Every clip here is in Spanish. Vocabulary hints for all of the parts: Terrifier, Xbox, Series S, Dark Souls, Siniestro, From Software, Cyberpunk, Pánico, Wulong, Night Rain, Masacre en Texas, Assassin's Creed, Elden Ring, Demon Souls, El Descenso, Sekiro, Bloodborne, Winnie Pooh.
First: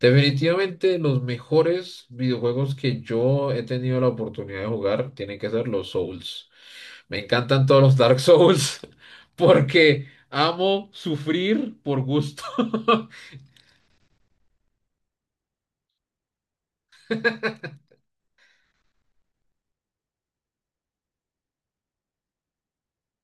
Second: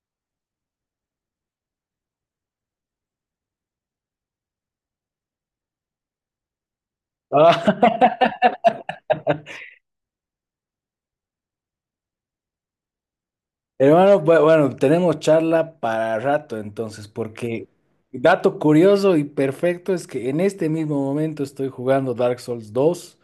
Definitivamente los mejores videojuegos que yo he tenido la oportunidad de jugar tienen que ser los Souls. Me Ah, encantan todos los Dark Souls porque amo sufrir por gusto. hermano, bueno, tenemos charla para rato entonces, porque dato curioso y perfecto es que en este mismo momento estoy jugando Dark Souls dos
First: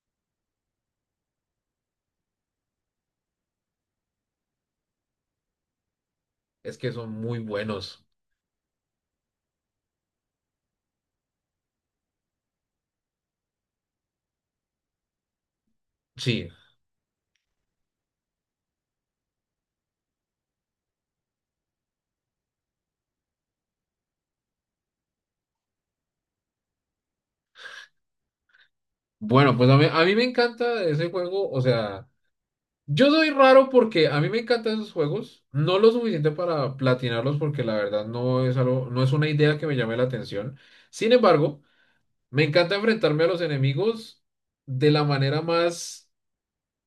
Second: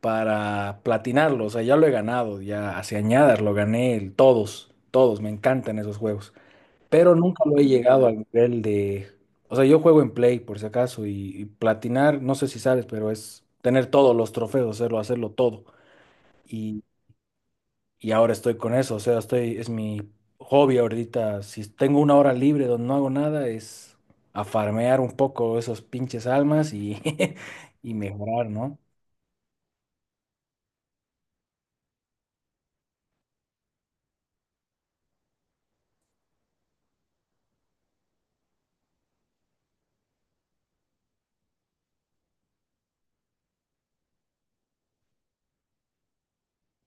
para platinarlo, o sea, ya lo he ganado, ya hace añadas lo gané, todos, todos, me encantan esos juegos, Es que son pero muy nunca lo he buenos. llegado al nivel de, o sea, yo juego en Play por si acaso y platinar, no sé si sabes, pero es tener todos los trofeos, hacerlo, hacerlo todo. Sí. Y ahora estoy con eso, o sea, estoy, es mi hobby ahorita, si tengo una hora libre donde no hago nada, es a farmear un poco esos pinches almas y, y mejorar, ¿no? Bueno, pues a mí me encanta ese juego. O sea, yo soy raro porque a mí me encantan esos juegos. No lo suficiente para platinarlos porque la verdad no es algo, no es una idea que me llame la atención. Sin embargo, me encanta enfrentarme a los enemigos de la manera más,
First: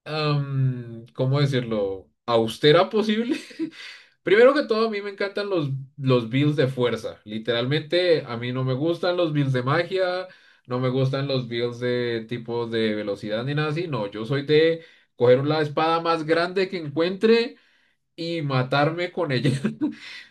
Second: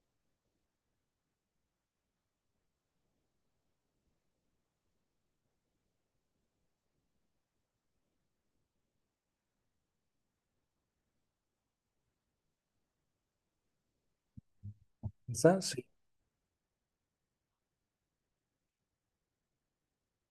¿cómo decirlo?, austera posible. Primero que todo, a mí me encantan los builds de fuerza. Literalmente, a mí no me gustan los builds de magia, no me gustan los builds de tipo de velocidad ni nada así. No, yo soy de coger la Esa, sí. espada más grande que encuentre y matarme con ella.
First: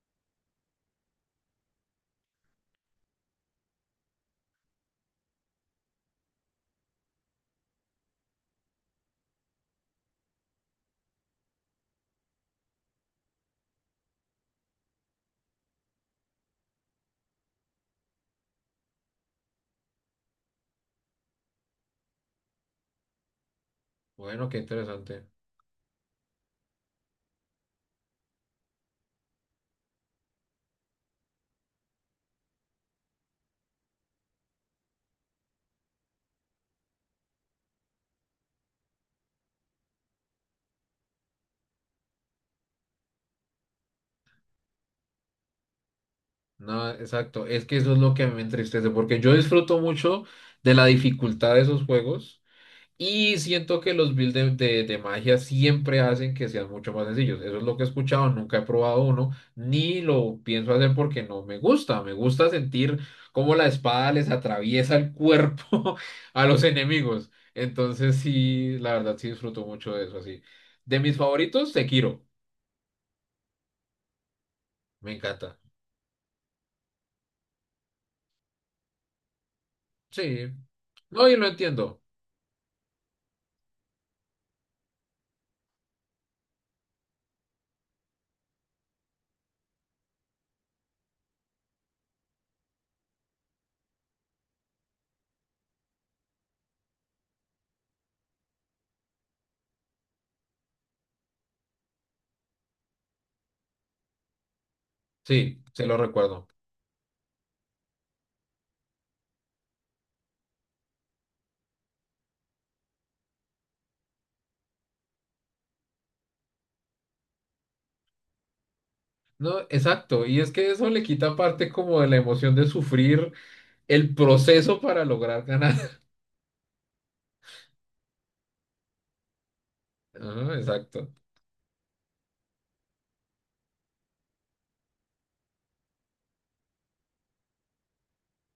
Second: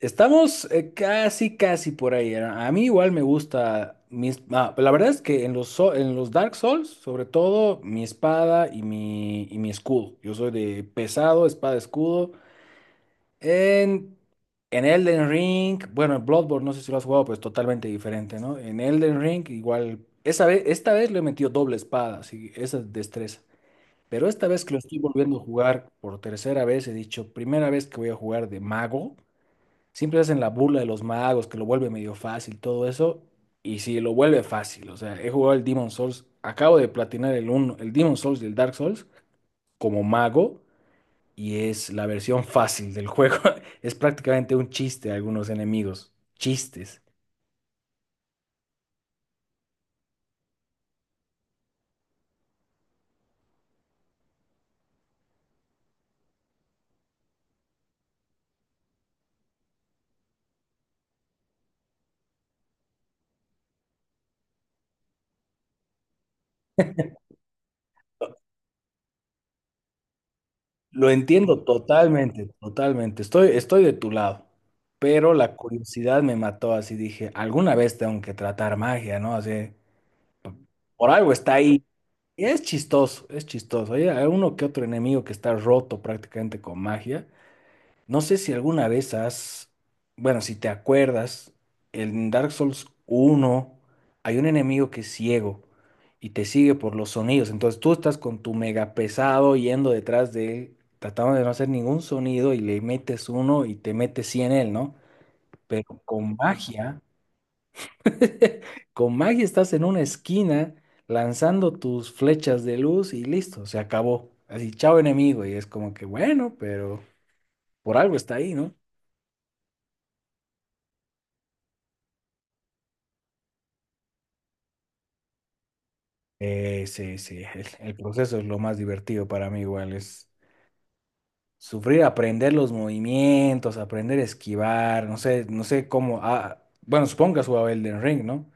Estamos casi, casi por ahí. A mí igual me gusta mis... ah, la verdad es que en los, en los Dark Souls, sobre todo, mi espada y mi escudo. Yo soy de pesado, espada, escudo. En, en Elden Ring, bueno, en Bloodborne, no sé si lo has jugado, pues totalmente diferente, ¿no? En Elden Ring, igual, esa vez, esta vez le he metido doble espada, así, esa destreza. Pero esta Bueno, qué vez que lo estoy interesante. volviendo a jugar por tercera vez, he dicho, primera vez que voy a jugar de mago, siempre hacen la burla de los magos, que lo vuelve medio fácil, todo eso, y sí, lo vuelve fácil, o sea, he jugado el Demon Souls, acabo de platinar el uno el Demon Souls y el Dark Souls como mago y es la versión fácil del juego. Es prácticamente un chiste a algunos enemigos. No, Chistes. exacto. Es que eso es lo que a mí me entristece, porque yo disfruto mucho de la dificultad de esos juegos y siento que los builds de magia siempre hacen que sean mucho más sencillos. Eso es lo que he escuchado, nunca he probado uno, ni lo pienso hacer porque no me gusta. Me gusta sentir cómo la espada les atraviesa el cuerpo a los enemigos. Entonces sí, la verdad sí disfruto mucho de eso, así. De Lo mis entiendo favoritos, Sekiro. totalmente, totalmente. Estoy, estoy de tu lado. Me Pero encanta. la curiosidad me mató, así dije, alguna vez tengo que tratar magia, ¿no? Así, Sí. por No, algo y lo está ahí. entiendo. Y es chistoso, es chistoso. Hay uno que otro enemigo que está roto prácticamente con magia. No sé si alguna vez has, bueno, si te acuerdas, en Dark Souls uno hay un enemigo que es ciego y te sigue por los sonidos. Entonces tú estás con tu mega pesado yendo detrás de él, tratando de no hacer ningún sonido y le metes uno y te metes 100 en él, ¿no? Sí, se Pero lo con recuerdo. magia, con magia estás en una esquina lanzando tus flechas de luz y listo, se acabó. Así, chao enemigo. Y es como que, bueno, pero por algo está ahí, ¿no? No, exacto, y es que eso le quita parte como de la emoción de sufrir el proceso para lograr ganar. Sí, sí, el proceso es lo más divertido para mí igual, es Ah, exacto. sufrir, aprender los movimientos, aprender a esquivar, no sé, no sé cómo, ah, bueno, supongo que has jugado Elden Ring, ¿no?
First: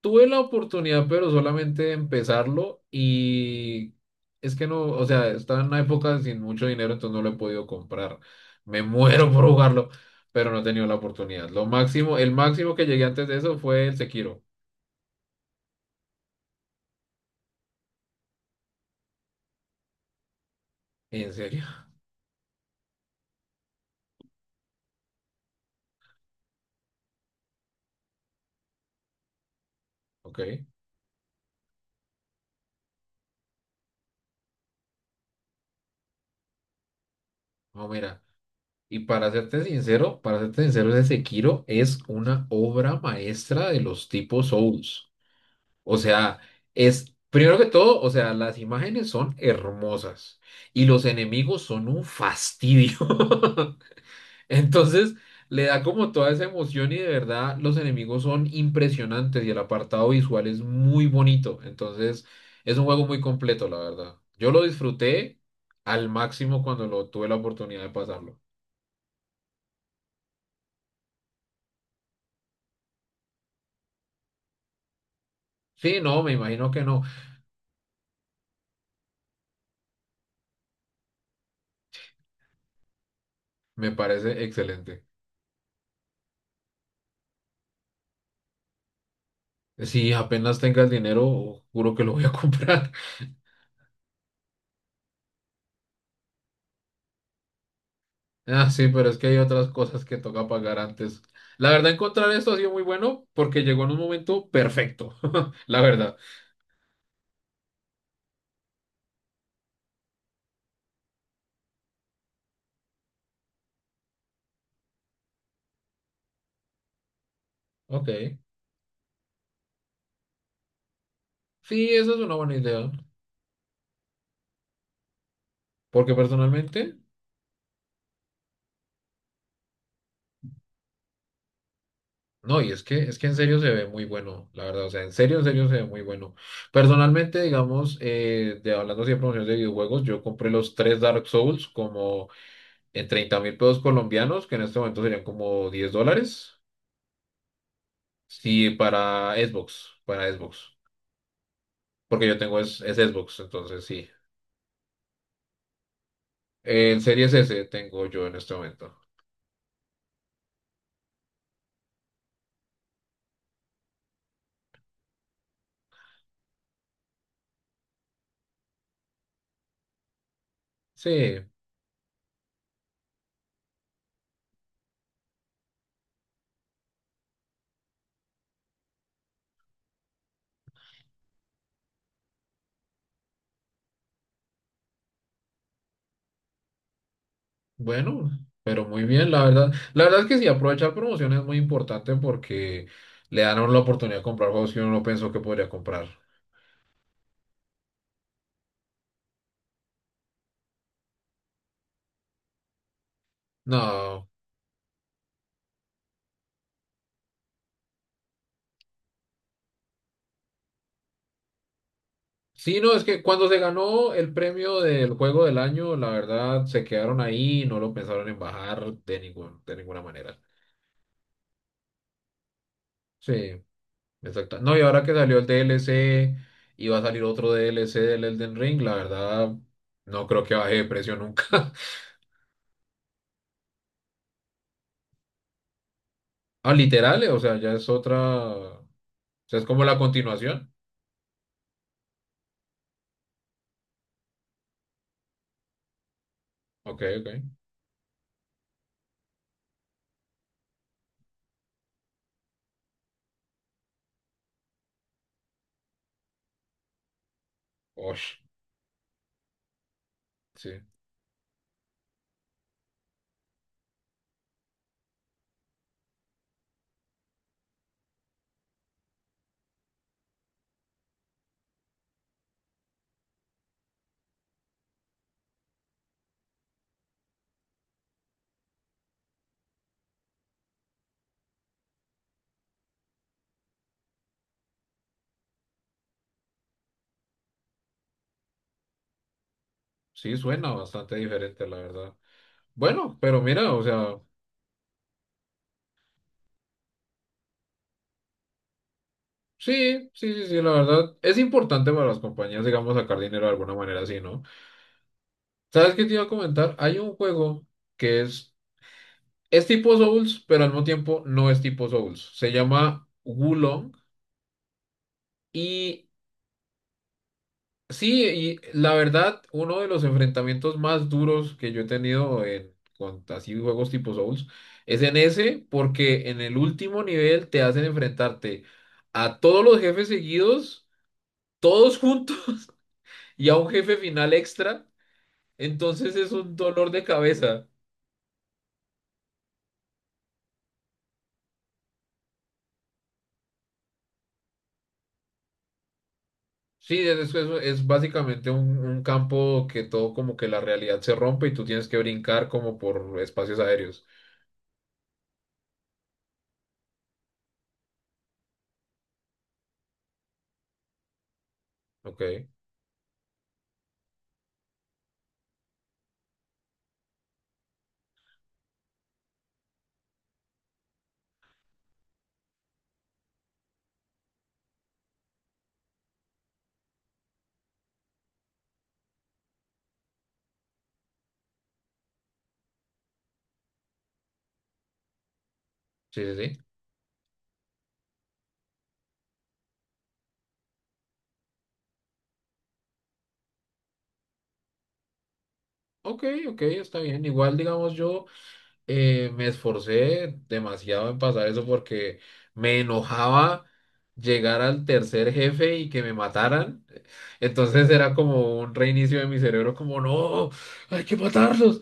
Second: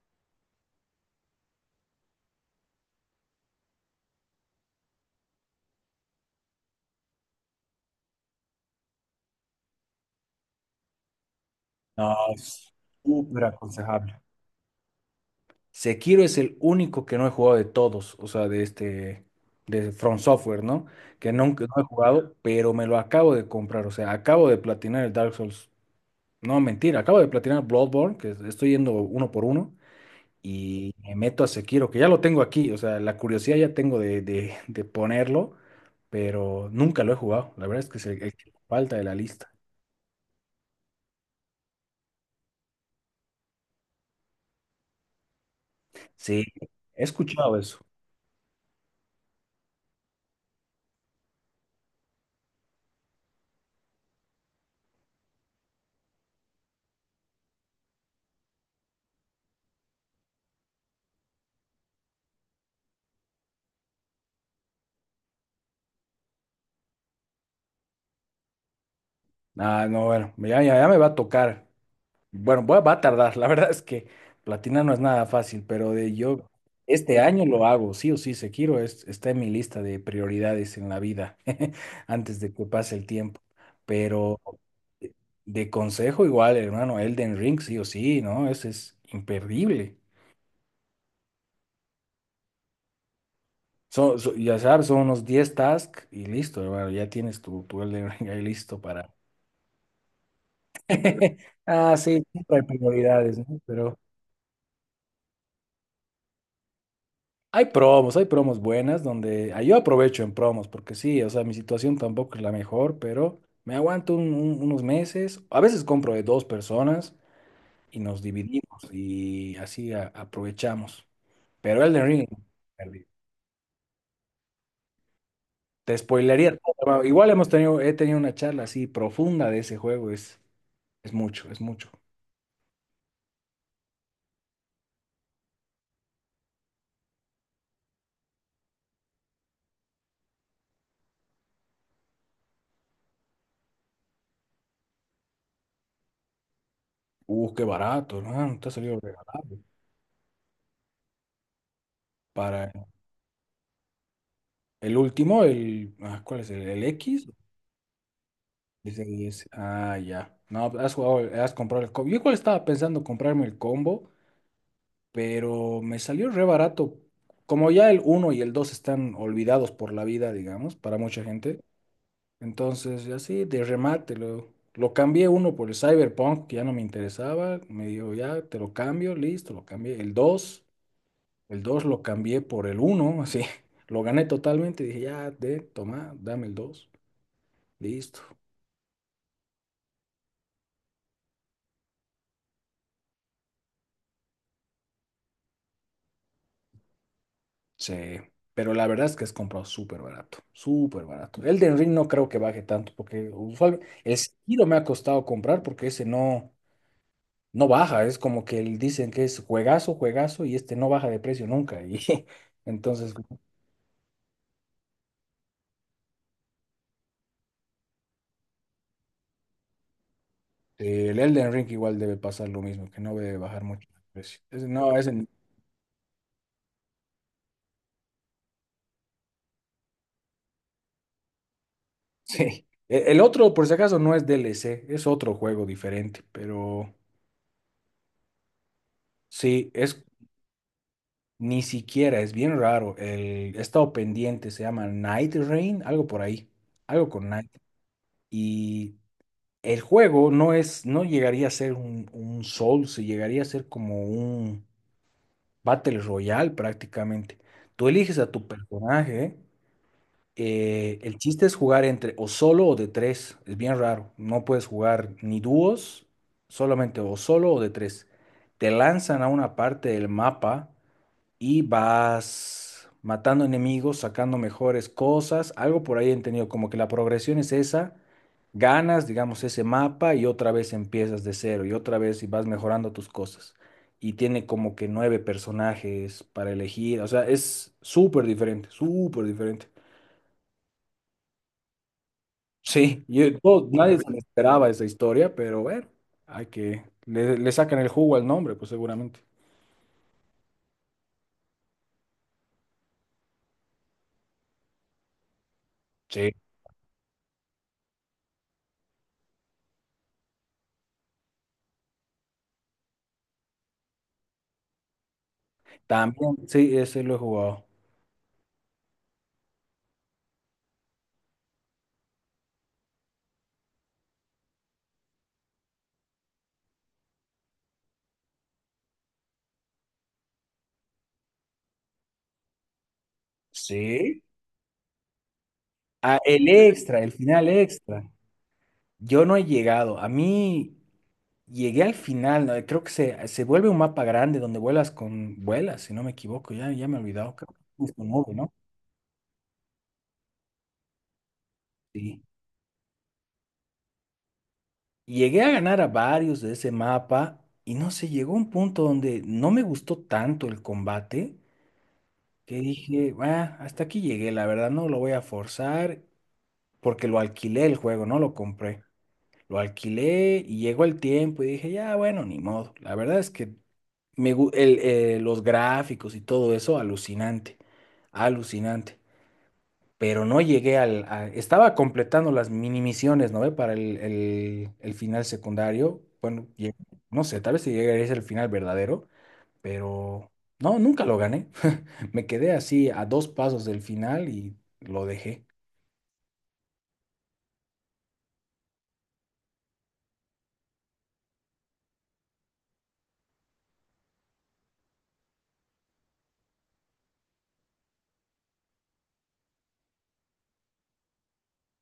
Tuve la oportunidad, pero solamente de empezarlo y es que no, o sea, estaba en una época sin mucho dinero, entonces no lo he podido comprar. Me muero por jugarlo, pero no he tenido la oportunidad. Lo No, máximo, el máximo es que llegué antes de súper eso fue el aconsejable. Sekiro. Sekiro es el único que no he jugado de todos, o sea, de este, de From Software, ¿no? ¿En Que serio? nunca no he jugado, pero me lo acabo de comprar, o sea, acabo de platinar el Dark Souls, no, mentira, acabo de platinar Bloodborne, que estoy yendo uno por uno. Ok. Y me meto a Sekiro, que ya lo tengo aquí, o sea, la curiosidad ya tengo de, de ponerlo, pero nunca lo he jugado. La verdad No, es que es mira. El que falta Y de la lista. Para serte sincero, ese Sekiro es una obra maestra de los tipos Souls. O sea, Sí, he es, escuchado primero que eso. todo, o sea, las imágenes son hermosas y los enemigos son un fastidio. Entonces, le da como toda esa emoción y de verdad los enemigos son impresionantes y el apartado visual es muy bonito. Entonces, es un juego muy completo, la verdad. Yo lo disfruté al máximo cuando lo tuve la oportunidad de pasarlo. Ah, no, bueno, ya, ya, ya me va a tocar. Bueno, va a tardar. La verdad es que platinar no es nada fácil, pero Sí, de no, me yo imagino que no. este año lo hago, sí o sí, Sekiro es, está en mi lista de prioridades en la vida, antes de que pase el tiempo. Me Pero parece excelente. de consejo igual, hermano, Elden Ring, sí o sí, ¿no? Ese es imperdible. Si apenas tenga el dinero, juro que lo voy a comprar. Ya sabes, son unos 10 tasks y listo, hermano, ya tienes tu, tu Elden Ring ahí Ah, listo sí, pero para... es que hay otras cosas que toca pagar antes. La verdad, Ah, sí, encontrar esto ha siempre hay sido muy bueno prioridades, ¿no? porque llegó en un Pero momento perfecto. La verdad. Hay promos buenas donde... ah, yo aprovecho en promos porque sí, o sea, mi situación tampoco es la mejor, pero me aguanto unos meses. A veces compro de dos personas y Ok. nos dividimos y así aprovechamos. Pero Sí, Elden esa es Ring... una buena idea. Te Porque spoilearía personalmente, todo. Igual hemos tenido, he tenido una charla así profunda de ese juego. Es mucho, es mucho. no, y es que en serio se ve muy bueno, la verdad. O sea, en serio se ve muy bueno. Personalmente, digamos, de hablando así de promociones de videojuegos, yo compré los tres Dark Souls como en 30.000 pesos colombianos, que en este momento serían como 10 dólares. Qué barato, ¿no? Te Sí, ha salido para regalado. Xbox, para Xbox. Porque yo tengo Para es Xbox, entonces sí. el último, el, ah, ¿cuál es? El El X? Series S tengo yo en este momento. Es el S. Ah, ya. No, has jugado, has comprado el combo. Yo igual estaba pensando comprarme el combo, pero me salió re barato. Como ya el uno y el 2 están olvidados por la vida, digamos, para mucha Sí, gente, entonces, así de remate, lo cambié uno por el Cyberpunk, que ya no me interesaba. Me dijo, ya te lo cambio, listo, lo cambié. El 2 lo cambié por el uno así. Lo gané totalmente. Dije, ya, de, toma, dame el 2 listo. bueno, pero muy bien, la verdad. La verdad es que sí, aprovechar promociones es muy importante porque le dan a uno la oportunidad de comprar juegos que uno no pensó que podría comprar. Sí, pero la verdad es que es comprado súper barato, súper barato. El de Ring no creo que baje tanto, porque usualmente el No. Sekiro me ha costado comprar porque ese no. No baja, es como que dicen que es juegazo, juegazo, y este no baja de precio nunca. Y Sí, no, es entonces, que cuando se ganó el premio del juego del año, la verdad se quedaron ahí y no lo pensaron en bajar de ningún, de ninguna manera. El Elden Ring igual debe pasar lo mismo, que no debe Sí, bajar mucho el precio. exacto. Ese No, y no, ahora ese, que salió el DLC y va a salir otro DLC del Elden Ring, la verdad, no creo que baje de precio nunca. sí. El otro, por si acaso, no es DLC, es otro juego diferente, Ah, pero literal, o sea, ya es otra. O sea, es sí, como la es continuación. ni siquiera, es bien raro. El, he estado pendiente, se llama Night Rain, algo por ahí, Ok, algo con ok. Night. Y el juego no es, no llegaría a ser un Souls, llegaría a ser como un Battle Royale prácticamente. Tú eliges a Osh, tu personaje sí. El chiste es jugar entre o solo o de tres. Es bien raro. No puedes jugar ni dúos, solamente o solo o de tres. Te lanzan a una parte del mapa y vas matando enemigos, sacando mejores cosas. Algo por ahí he entendido, como que la progresión es esa. Ganas, digamos, ese mapa y otra vez empiezas de cero y otra vez y vas mejorando tus cosas. Y tiene como que nueve personajes para elegir. O sea, es súper diferente, súper diferente. Sí, suena bastante diferente, la verdad. Sí, Bueno, pero mira, o nadie se sea, le esperaba esa historia, pero bueno, hay que, le sacan el jugo al nombre, pues seguramente. sí, sí, sí, sí, la verdad. Es importante para las compañías, digamos, sacar dinero de alguna manera así, ¿no? ¿Sabes qué te iba a Sí, comentar? Hay un juego que es tipo Souls, pero al mismo tiempo no es tipo Souls. Se llama Wulong. Y también, sí, ese lo he jugado. sí, y la verdad, uno de los enfrentamientos más duros que yo he tenido en, con así juegos tipo Souls es en ese, porque en el último nivel te hacen enfrentarte a todos los jefes seguidos, todos juntos, y a un jefe Sí. final extra. Entonces Ah, es el un dolor extra, de el final cabeza. extra. Yo no he llegado. A mí llegué al final, ¿no? Creo que se vuelve un mapa grande donde vuelas con vuelas, si no me equivoco. Ya, ya me Sí, he olvidado. Creo que es es con nube, básicamente ¿no? Un campo que todo como que la realidad se rompe y tú tienes que Sí. brincar como por espacios aéreos. Llegué a ganar a varios de ese mapa y no sé, llegó un punto donde no me gustó tanto el combate Ok, que dije, va, hasta aquí llegué, la verdad, no lo voy a forzar porque lo alquilé el juego, no lo compré. Lo alquilé y llegó el tiempo y dije, ya, bueno, ni modo. La verdad es que me, el, los gráficos y todo eso, alucinante, alucinante. Pero no llegué al... estaba completando las mini misiones, ¿no ve? Para el, el final secundario. sí, sí, Bueno, sí. No sé, tal vez si llegaría a ser el final verdadero pero no, nunca lo gané. Me quedé así a dos pasos del final y lo dejé. Ok, ok, está bien. Igual, digamos, yo me esforcé demasiado en pasar eso porque me enojaba llegar al tercer jefe y que me mataran. Entonces era como un reinicio de mi cerebro, como, no, hay que matarlos.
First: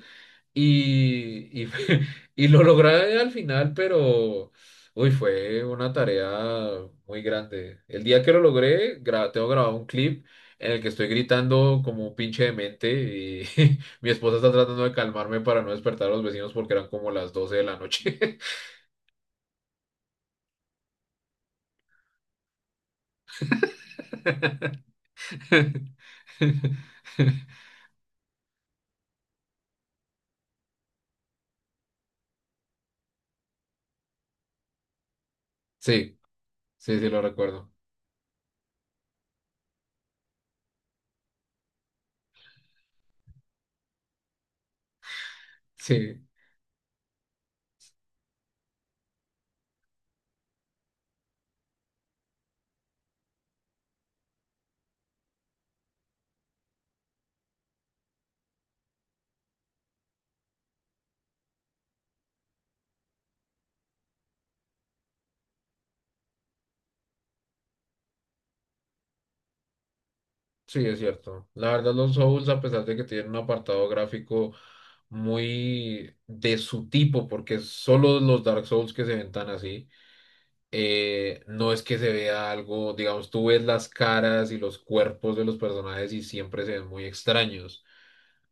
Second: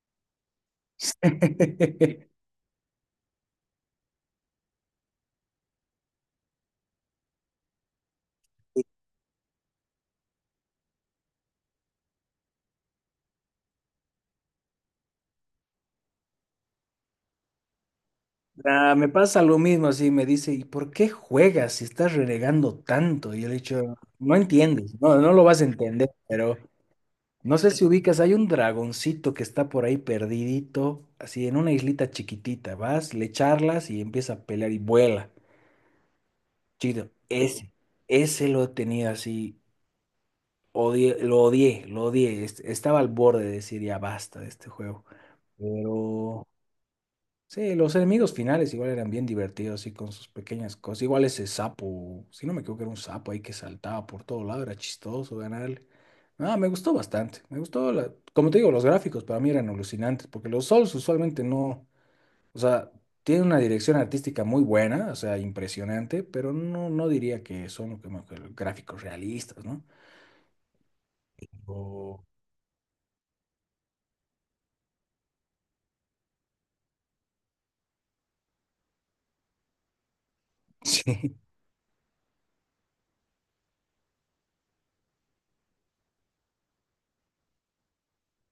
y, y, y lo logré al final, pero uy, fue una tarea muy grande. El día que lo logré, tengo grabado un clip en el que estoy gritando como un pinche demente y mi esposa está tratando de calmarme para no despertar a los vecinos porque eran como las 12 de la noche. Ah, me pasa lo mismo, así me dice, ¿y por qué juegas si estás renegando tanto? Y yo le he dicho, no entiendes, no, no lo vas a entender, pero no sé si ubicas, hay un dragoncito que está por ahí perdidito, así en una islita chiquitita, vas, le charlas y empieza a pelear y vuela. Sí, sí, sí, Chido, lo recuerdo. ese lo he tenido así. Odié, lo odié, lo odié. Estaba al borde de decir ya basta de este juego. Sí. Pero sí, los enemigos finales igual eran bien divertidos y con sus pequeñas cosas. Igual ese sapo, si no me equivoco, era un sapo ahí que saltaba por todo lado, era chistoso ganarle. Ah, me gustó bastante. Me gustó, como te digo, los gráficos para mí eran alucinantes, porque los Souls usualmente no, o sea, tienen una dirección artística muy buena, o sea, impresionante, pero no, no diría que son como que gráficos realistas, ¿no? Sí, es cierto. La verdad, los O- Souls, a pesar de que tienen un apartado gráfico muy de su tipo, porque solo los Dark Souls que se ven tan así, sí. No es que se vea algo, digamos, tú ves las caras y los cuerpos de los personajes y siempre se ven muy extraños.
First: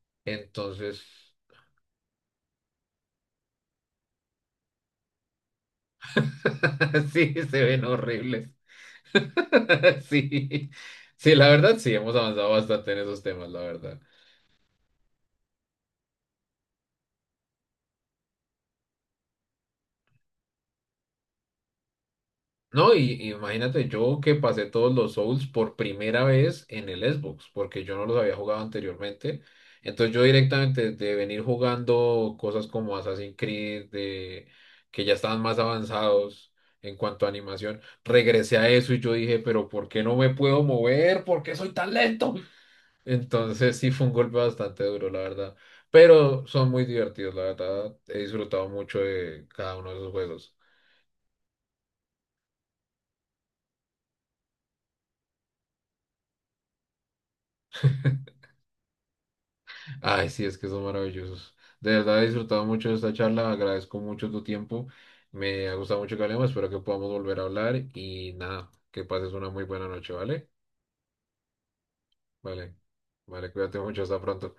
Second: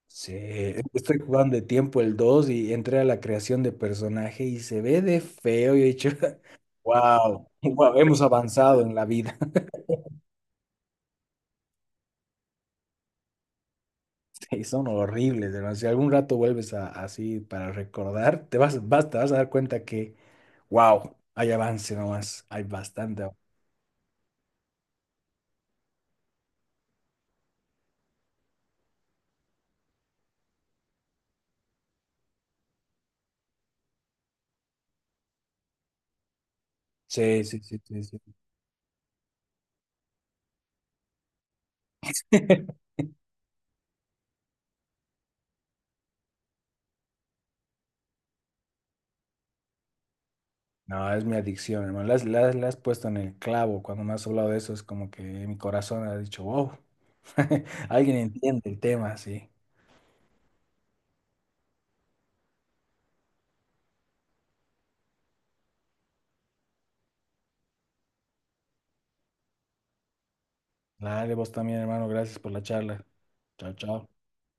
Sí, Entonces, estoy jugando de tiempo el 2 y entré a la creación de personaje y se ve de feo. Y he dicho, sí, wow, se ven wow, hemos horribles. avanzado en la vida. Sí, sí, la verdad, sí, hemos avanzado bastante en esos temas, la verdad. Sí, son horribles, hermano. Si algún rato vuelves así para recordar, te vas, vas, te vas a dar cuenta que, wow, hay avance nomás, hay No, y bastante y avance". imagínate yo que pasé todos los Souls por primera vez en el Xbox, porque yo no los había jugado anteriormente. Entonces yo directamente de venir jugando cosas como Assassin's Creed, de, que ya estaban más avanzados en cuanto a Sí, sí, sí, animación, sí, sí. regresé a eso y yo dije, pero ¿por qué no me puedo mover? ¿Por qué soy tan lento? Entonces sí fue un golpe bastante duro, la verdad. Pero son muy divertidos, la verdad. He disfrutado mucho de cada uno de esos juegos. No, es mi adicción, hermano. La has, la has puesto en el clavo. Cuando me has hablado de eso, es como que mi corazón ha dicho, wow, alguien entiende el tema, sí. Ay, sí, es que son maravillosos. De verdad he disfrutado mucho de esta charla, agradezco mucho tu tiempo, me ha gustado mucho que hablemos, espero que podamos volver a hablar y nada, que pases una muy buena noche, ¿vale? Dale, vos también, hermano. Gracias por la Vale, charla. vale, Chao, cuídate mucho, chao. hasta pronto.